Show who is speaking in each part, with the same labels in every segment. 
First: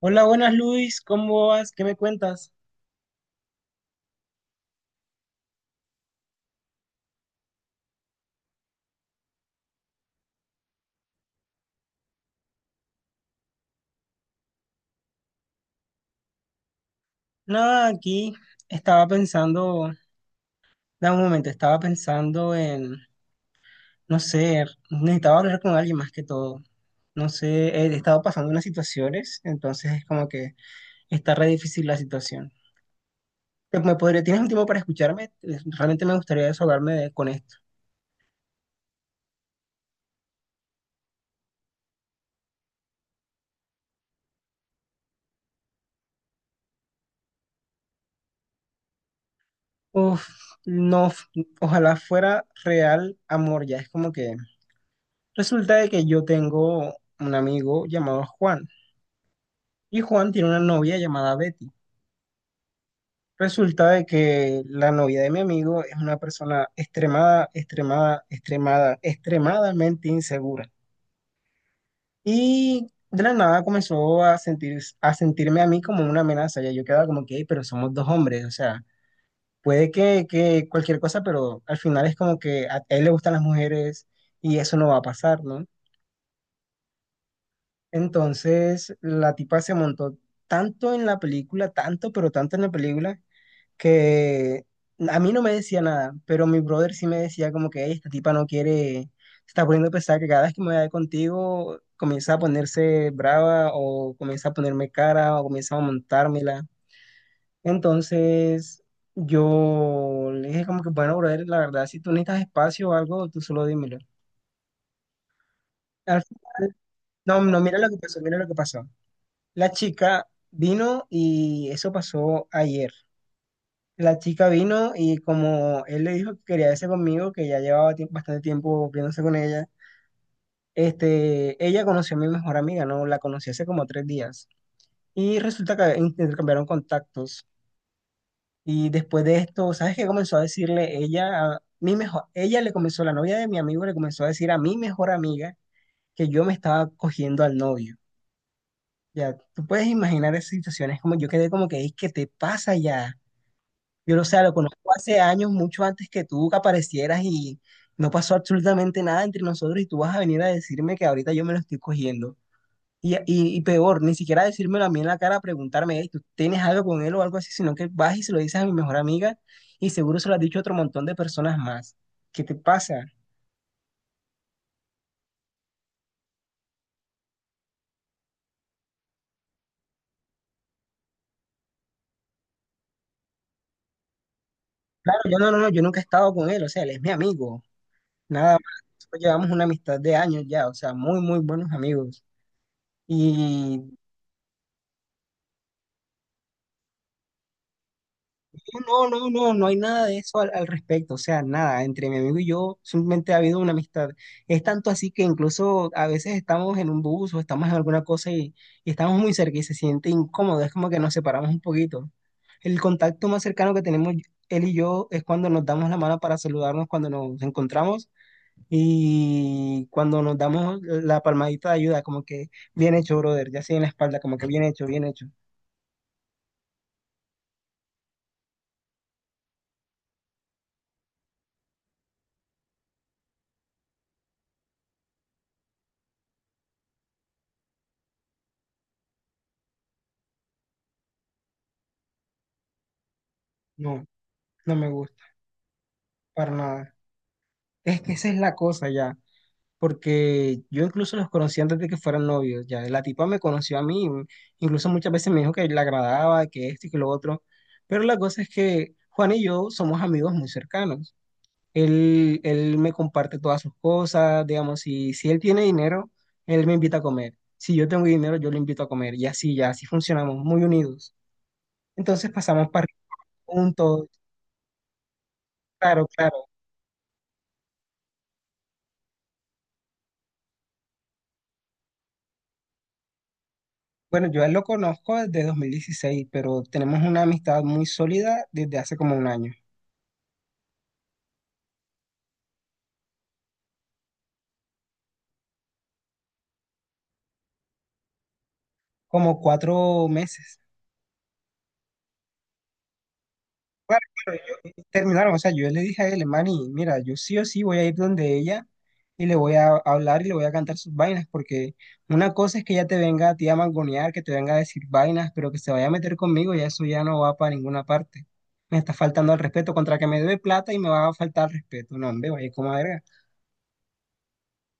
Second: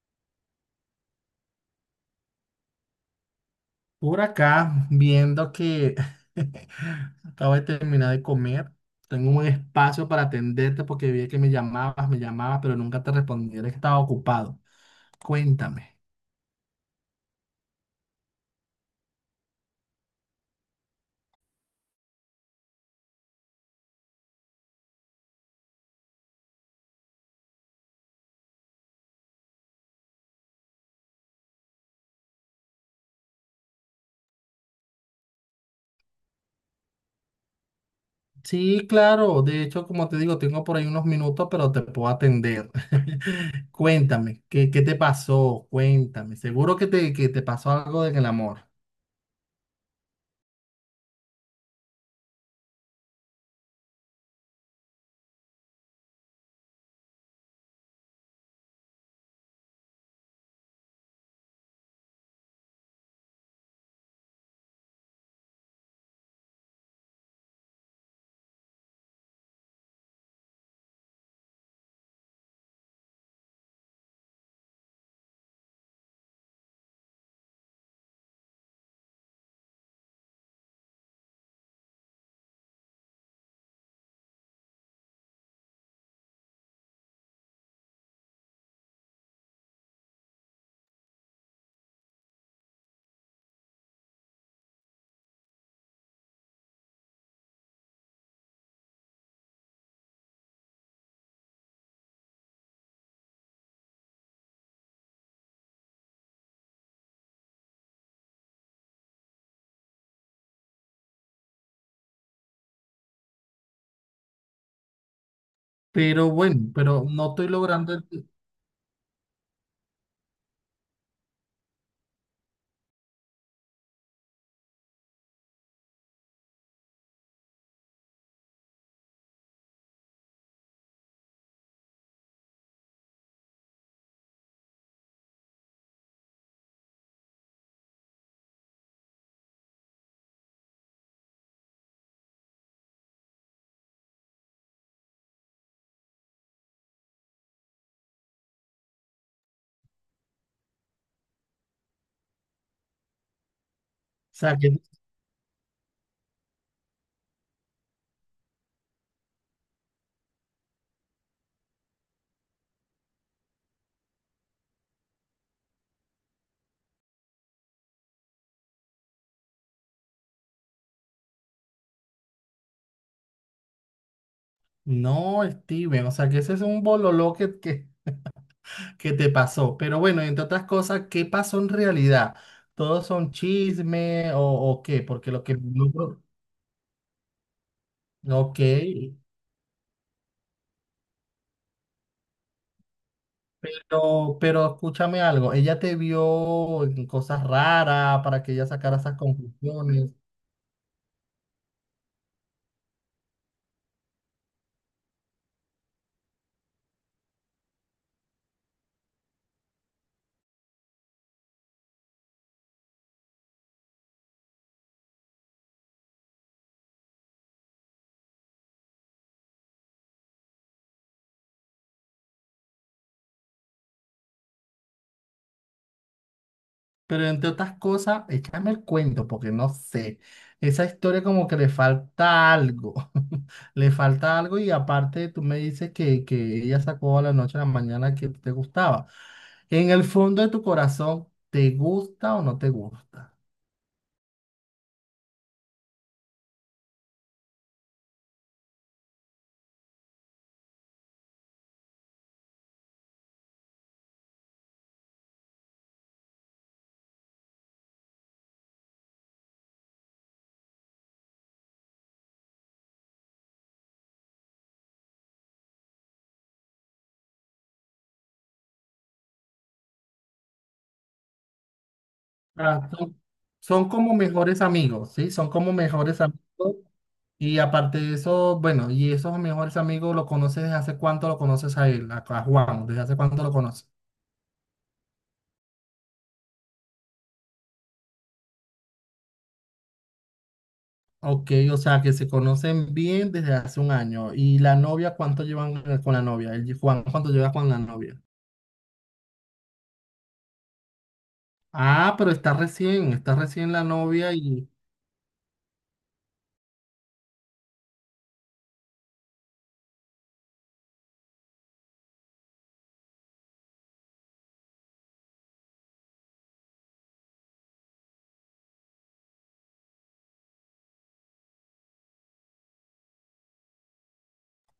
Speaker 1: Hola, buenas Luis, ¿cómo vas? ¿Qué me cuentas?
Speaker 2: Por acá, viendo que acabo de terminar de comer, tengo un espacio para atenderte porque vi que me llamabas, pero nunca te respondí, eres que estaba ocupado. Cuéntame.
Speaker 1: Nada, aquí estaba pensando, da un momento, estaba pensando en, no sé, necesitaba hablar con alguien más que todo. No sé, he estado pasando unas situaciones, entonces es como que está re difícil la situación. ¿Me podría, tienes un tiempo para escucharme? Realmente me gustaría con esto.
Speaker 2: Sí, claro, de hecho, como te digo, tengo por ahí unos minutos, pero te puedo atender. Cuéntame, ¿qué te pasó? Cuéntame, seguro que te pasó algo en el amor.
Speaker 1: Uf, no, ojalá fuera real amor, ya es como que resulta de que yo tengo un amigo llamado Juan. Y Juan tiene una novia llamada Betty. Resulta de que la novia de mi amigo es una persona extremadamente insegura. Y de la nada comenzó a sentir, a sentirme a mí como una amenaza. Ya yo quedaba como que: "Ey, pero somos dos hombres, o sea, puede que cualquier cosa, pero al final es como que a él le gustan las mujeres y eso no va a pasar, ¿no?". Entonces la tipa se montó tanto en la película, tanto, pero tanto en la película, que a mí no me decía nada, pero mi brother sí me decía como que: "Ey, esta tipa no quiere, se está poniendo pesada, que cada vez que me vaya contigo comienza a ponerse brava o comienza a ponerme cara o comienza a montármela". Entonces yo le dije como que: bueno, brother, la verdad, si tú necesitas espacio o algo, tú solo dímelo. Al
Speaker 2: Pero bueno,
Speaker 1: final,
Speaker 2: pero no
Speaker 1: no,
Speaker 2: estoy
Speaker 1: no, mira lo
Speaker 2: logrando...
Speaker 1: que pasó,
Speaker 2: O
Speaker 1: mira lo que pasó. La chica vino y eso pasó ayer. La chica vino y como él le dijo que quería verse conmigo, que ya llevaba bastante tiempo viéndose con ella, este, ella conoció a mi mejor amiga, ¿no? La conocí hace como 3 días. Y resulta que intercambiaron contactos. Y después de esto, ¿sabes qué comenzó a decirle ella? Mi mejor, ella le comenzó, la novia de mi amigo le comenzó a decir a mi mejor amiga que yo me estaba cogiendo al novio. Ya, tú puedes imaginar esas situaciones, como yo quedé como que: "Ey, ¿qué te pasa ya? Yo lo sé, lo
Speaker 2: sea,
Speaker 1: conozco
Speaker 2: que...
Speaker 1: hace años, mucho antes que tú que aparecieras y no pasó absolutamente nada entre nosotros y tú vas a venir a decirme que ahorita yo me lo estoy cogiendo. Y peor, ni siquiera decírmelo a mí en la cara, preguntarme: 'Ey, ¿tú tienes algo con él o algo así?'. Sino que vas y se lo dices a mi mejor amiga y seguro se lo has dicho a otro montón de personas más. ¿Qué te pasa?".
Speaker 2: No, Steven, o sea, que ese es un bololó que... ¿Qué te pasó? Pero bueno, entre otras cosas, ¿qué pasó en realidad? ¿Todos son chisme o qué?
Speaker 1: Claro,
Speaker 2: Porque
Speaker 1: yo
Speaker 2: lo
Speaker 1: no,
Speaker 2: que...
Speaker 1: no, no, yo
Speaker 2: no
Speaker 1: nunca he
Speaker 2: pro-
Speaker 1: estado con él, o sea, él es mi amigo, nada
Speaker 2: Ok,
Speaker 1: más. Nosotros llevamos una amistad de años ya, o sea, muy, muy buenos amigos. Y
Speaker 2: pero escúchame algo. ¿Ella te vio en cosas raras para que ella sacara
Speaker 1: no,
Speaker 2: esas
Speaker 1: no, no, no hay nada
Speaker 2: conclusiones?
Speaker 1: de eso al respecto, o sea, nada, entre mi amigo y yo simplemente ha habido una amistad. Es tanto así que incluso a veces estamos en un bus o estamos en alguna cosa y estamos muy cerca y se siente incómodo, es como que nos separamos un poquito. El contacto más cercano que tenemos él y yo es cuando nos damos la mano para saludarnos cuando nos encontramos y cuando nos damos la palmadita de ayuda, como que bien hecho, brother, ya así en la espalda, como que bien hecho, bien hecho.
Speaker 2: Pero entre otras cosas, échame el cuento, porque no sé. Esa historia como que le falta algo. Le falta algo y aparte tú me dices que ella sacó a la noche a la mañana que te gustaba. En el fondo de tu corazón, ¿te gusta o no te gusta?
Speaker 1: No, no me gusta, para nada. Es que esa es la cosa ya, porque yo incluso los conocí antes de que fueran novios, ya la tipa me conoció a mí, incluso muchas veces me dijo que le agradaba, que esto y que lo otro, pero la cosa es que Juan y yo somos amigos muy cercanos, él me comparte todas sus cosas, digamos, si él tiene dinero, él me invita a comer, si yo tengo dinero, yo le invito a comer, y así, ya así funcionamos, muy unidos, entonces pasamos para
Speaker 2: Ah, son, Son
Speaker 1: juntos,
Speaker 2: como mejores amigos, ¿sí? Son como
Speaker 1: claro,
Speaker 2: mejores amigos.
Speaker 1: claro.
Speaker 2: Y aparte de eso, bueno, y esos mejores amigos, ¿lo conoces desde hace cuánto lo conoces a él, a Juan? ¿Desde hace cuánto lo conoces?
Speaker 1: Bueno, yo a él lo conozco desde 2016, pero tenemos una amistad muy sólida desde hace como un año.
Speaker 2: Ok, o sea que se conocen bien desde hace un año. ¿Y la novia cuánto llevan con la novia? El Juan, ¿cuánto lleva con la novia?
Speaker 1: Como 4 meses.
Speaker 2: Ah, pero está recién la
Speaker 1: Claro,
Speaker 2: novia
Speaker 1: claro,
Speaker 2: y
Speaker 1: terminaron, o sea, yo le dije a él: Manny, mira, yo sí o sí voy a ir donde ella y le voy a hablar y le voy a cantar sus vainas, porque una cosa es que ella te venga a ti a mangonear, que te venga a decir vainas, pero que se vaya a meter conmigo, ya eso ya no va para ninguna parte. Me está faltando el respeto, contra que me debe plata y me va a faltar el respeto. No, hombre, vaya como verga.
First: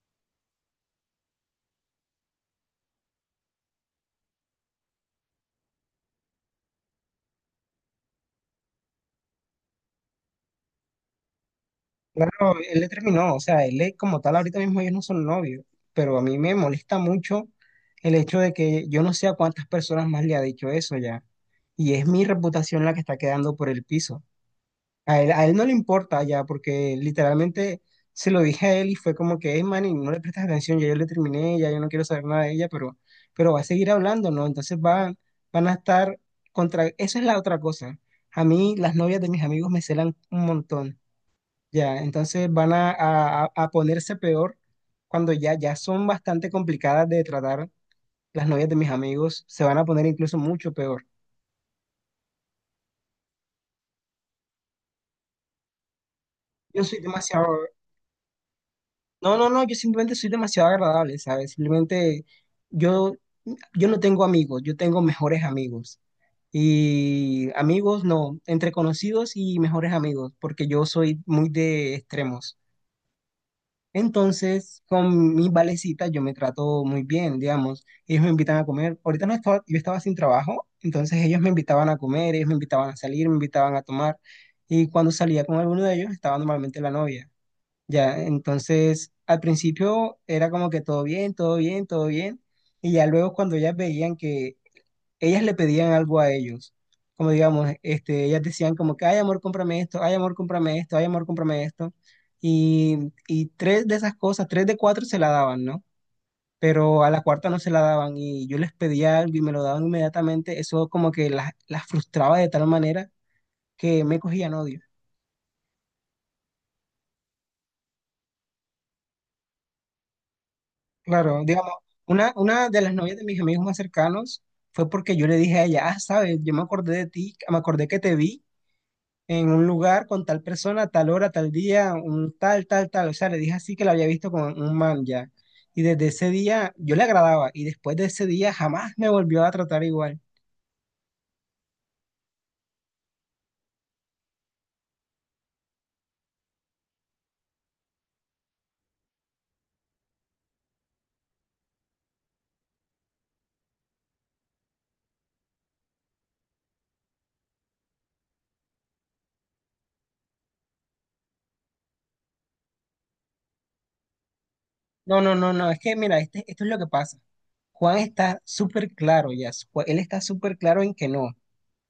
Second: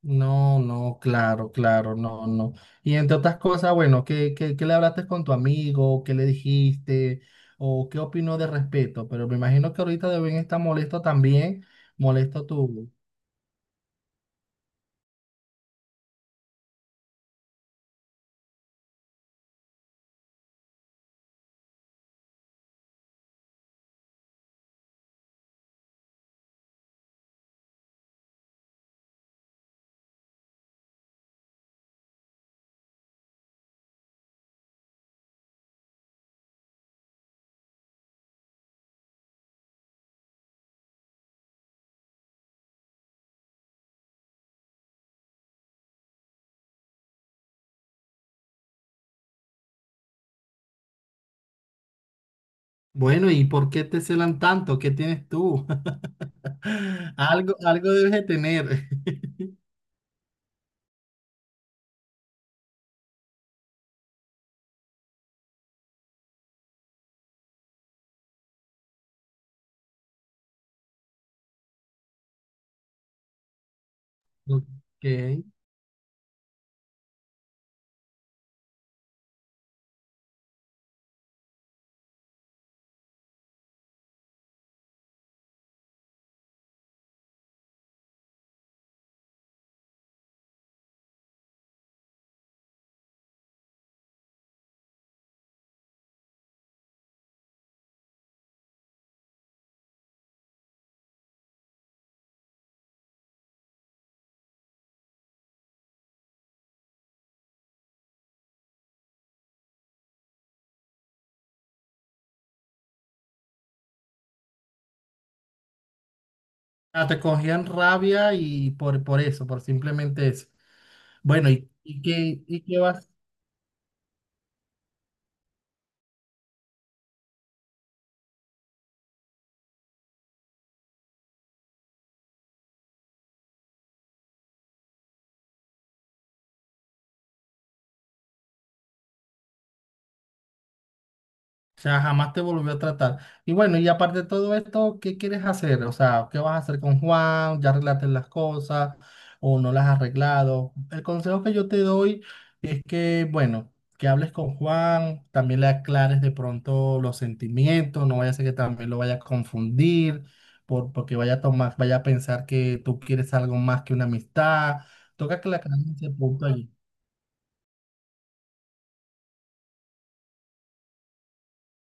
Speaker 2: no, no, claro, claro, no, no. Y entre otras cosas, bueno, ¿qué le hablaste con tu amigo? ¿Qué le dijiste? ¿O qué opinó de respeto? Pero me imagino que ahorita deben estar molesto también, molesto
Speaker 1: Claro, él le
Speaker 2: tú.
Speaker 1: terminó, o sea, él le como tal ahorita mismo ellos no son novios, pero a mí me molesta mucho el hecho de que yo no sé a cuántas personas más le ha dicho eso ya, y es mi reputación la que está quedando por el piso. A él no le importa ya, porque literalmente se lo dije a él y fue como que: es man, y no le prestas atención, ya yo le terminé, ya yo no quiero saber nada de ella, pero va a seguir hablando, ¿no? Entonces van, van a estar contra, esa es la otra cosa. A mí las novias de mis amigos me celan un montón. Ya, entonces van a ponerse peor cuando ya, ya son bastante complicadas de tratar las novias de mis amigos, se van a poner incluso mucho peor.
Speaker 2: Bueno, ¿y por qué te celan tanto? ¿Qué tienes tú?
Speaker 1: Yo soy demasiado,
Speaker 2: Algo, algo debes de tener.
Speaker 1: no, no, no, yo simplemente soy demasiado agradable, ¿sabes? Simplemente yo, yo no tengo amigos, yo tengo mejores amigos. Y amigos no, entre conocidos y mejores amigos, porque yo soy muy de extremos. Entonces,
Speaker 2: Ok.
Speaker 1: con mis valecitas yo me trato muy bien, digamos. Ellos me invitan a comer. Ahorita no estaba, yo estaba sin trabajo, entonces ellos me invitaban a comer, ellos me invitaban a salir, me invitaban a tomar. Y cuando salía con alguno de ellos estaba normalmente la novia. Ya, entonces al principio era como que todo bien, todo bien, todo bien. Y ya luego cuando ellas veían que ellas le pedían algo a ellos. Como digamos, este, ellas decían como que: ay amor, cómprame esto; ay amor, cómprame esto; ay amor, cómprame esto. Y tres de esas cosas, tres de cuatro se la daban, ¿no? Pero a la cuarta no se la daban y yo les pedía algo y me lo daban inmediatamente. Eso como que las frustraba de tal manera que me cogían odio.
Speaker 2: Ah, te cogían rabia y por eso, por simplemente eso.
Speaker 1: Claro,
Speaker 2: Bueno, ¿y,
Speaker 1: digamos,
Speaker 2: y
Speaker 1: una,
Speaker 2: qué, y
Speaker 1: una
Speaker 2: qué
Speaker 1: de las
Speaker 2: vas...
Speaker 1: novias de mis amigos más cercanos fue porque yo le dije a ella: ah, sabes, yo me acordé de ti, me acordé que te vi en un lugar con tal persona, tal hora, tal día, un tal, tal, tal. O sea, le dije así que la había visto con un man ya. Y desde ese día yo le agradaba y después de ese día jamás me volvió a tratar igual.
Speaker 2: O sea, jamás te volvió a tratar. Y bueno, y aparte de todo esto, ¿qué quieres hacer? O sea, ¿qué vas a hacer con Juan? ¿Ya arreglaste las cosas o no las has arreglado? El consejo que yo te doy es que, bueno, que hables con Juan, también le aclares de pronto los sentimientos, no vaya a ser que también lo vaya a confundir, porque vaya a tomar, vaya a pensar que tú quieres algo más que una amistad.
Speaker 1: No, no,
Speaker 2: Toca que
Speaker 1: no,
Speaker 2: le
Speaker 1: no, es
Speaker 2: aclares
Speaker 1: que
Speaker 2: ese
Speaker 1: mira, este,
Speaker 2: punto
Speaker 1: esto es
Speaker 2: allí.
Speaker 1: lo que pasa. Juan está súper claro ya, él está súper claro en que no,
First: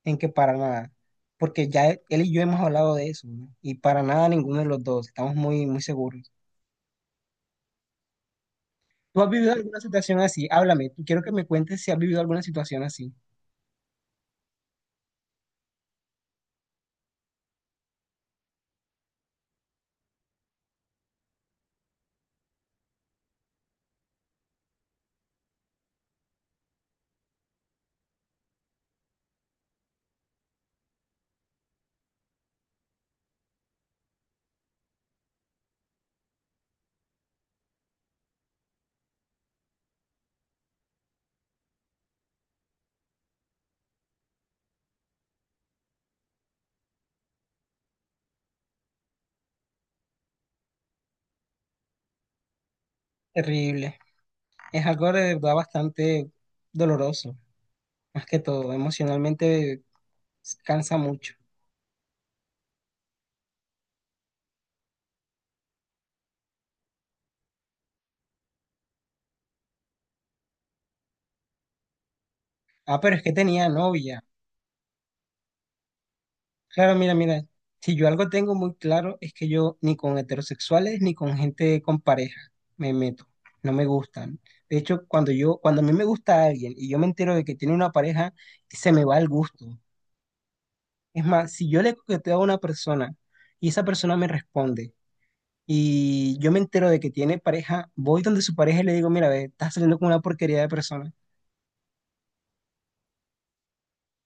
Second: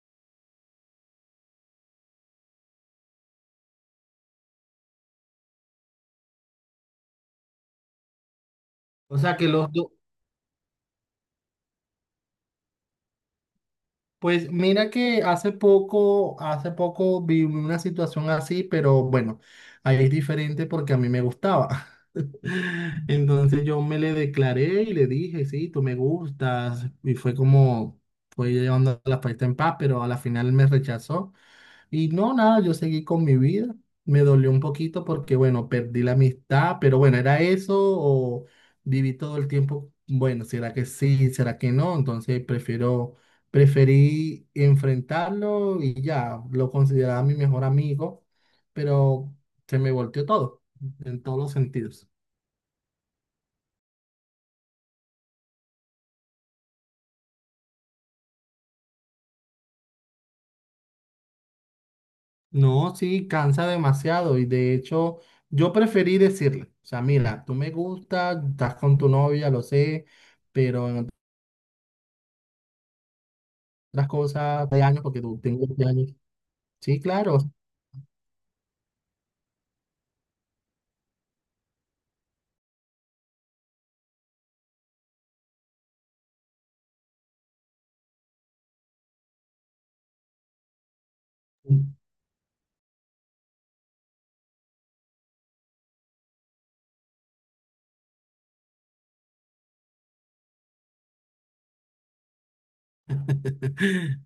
Speaker 1: en que para nada, porque ya él y yo hemos hablado de eso, ¿no? Y para nada ninguno de los dos, estamos muy, muy seguros.
Speaker 2: O
Speaker 1: ¿Tú has
Speaker 2: sea, que
Speaker 1: vivido
Speaker 2: los
Speaker 1: alguna
Speaker 2: dos...
Speaker 1: situación así? Háblame, tú quiero que me cuentes si has vivido alguna situación así.
Speaker 2: Pues mira que hace poco vi una situación así, pero bueno, ahí es diferente porque a mí me gustaba. Entonces yo me le declaré y le dije, sí, tú me gustas. Y fue como, fue llevando la fiesta en paz, pero a la final me rechazó. Y no, nada, yo seguí con mi vida. Me dolió un poquito porque, bueno, perdí la amistad, pero bueno, ¿era eso o viví todo el tiempo? Bueno, ¿será que sí? ¿Será que no? Preferí enfrentarlo y ya, lo consideraba mi mejor amigo, pero se me volteó todo, en todos los sentidos.
Speaker 1: Terrible. Es algo de verdad bastante doloroso, más que todo, emocionalmente cansa mucho.
Speaker 2: No, sí, cansa demasiado y de hecho yo preferí decirle, o sea, mira, tú me gustas, estás con tu novia, lo sé, pero en
Speaker 1: Ah, pero es que tenía
Speaker 2: las
Speaker 1: novia.
Speaker 2: cosas de años porque tú tengo 20 años.
Speaker 1: Claro,
Speaker 2: Sí,
Speaker 1: mira,
Speaker 2: claro.
Speaker 1: mira, si yo algo tengo muy claro es que yo ni con heterosexuales ni con gente con pareja me meto, no me gustan. De hecho, cuando yo, cuando a mí me gusta alguien y yo me entero de que tiene una pareja, se me va el gusto. Es más, si yo le coqueteo a una persona y esa persona me responde, y yo me entero de que tiene pareja, voy donde su pareja y le digo: mira, ve, estás saliendo con una porquería de persona.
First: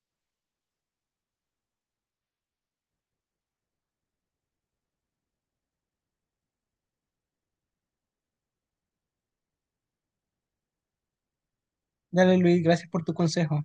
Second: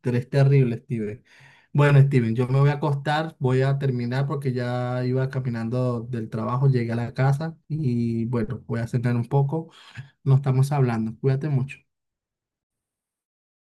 Speaker 2: Tú eres terrible, Steven. Bueno, Steven, yo me voy a acostar, voy a terminar porque ya iba caminando del trabajo, llegué a la casa y bueno, voy a cenar un poco. Nos estamos hablando. Cuídate mucho.
Speaker 1: Dale, Luis, gracias por tu consejo.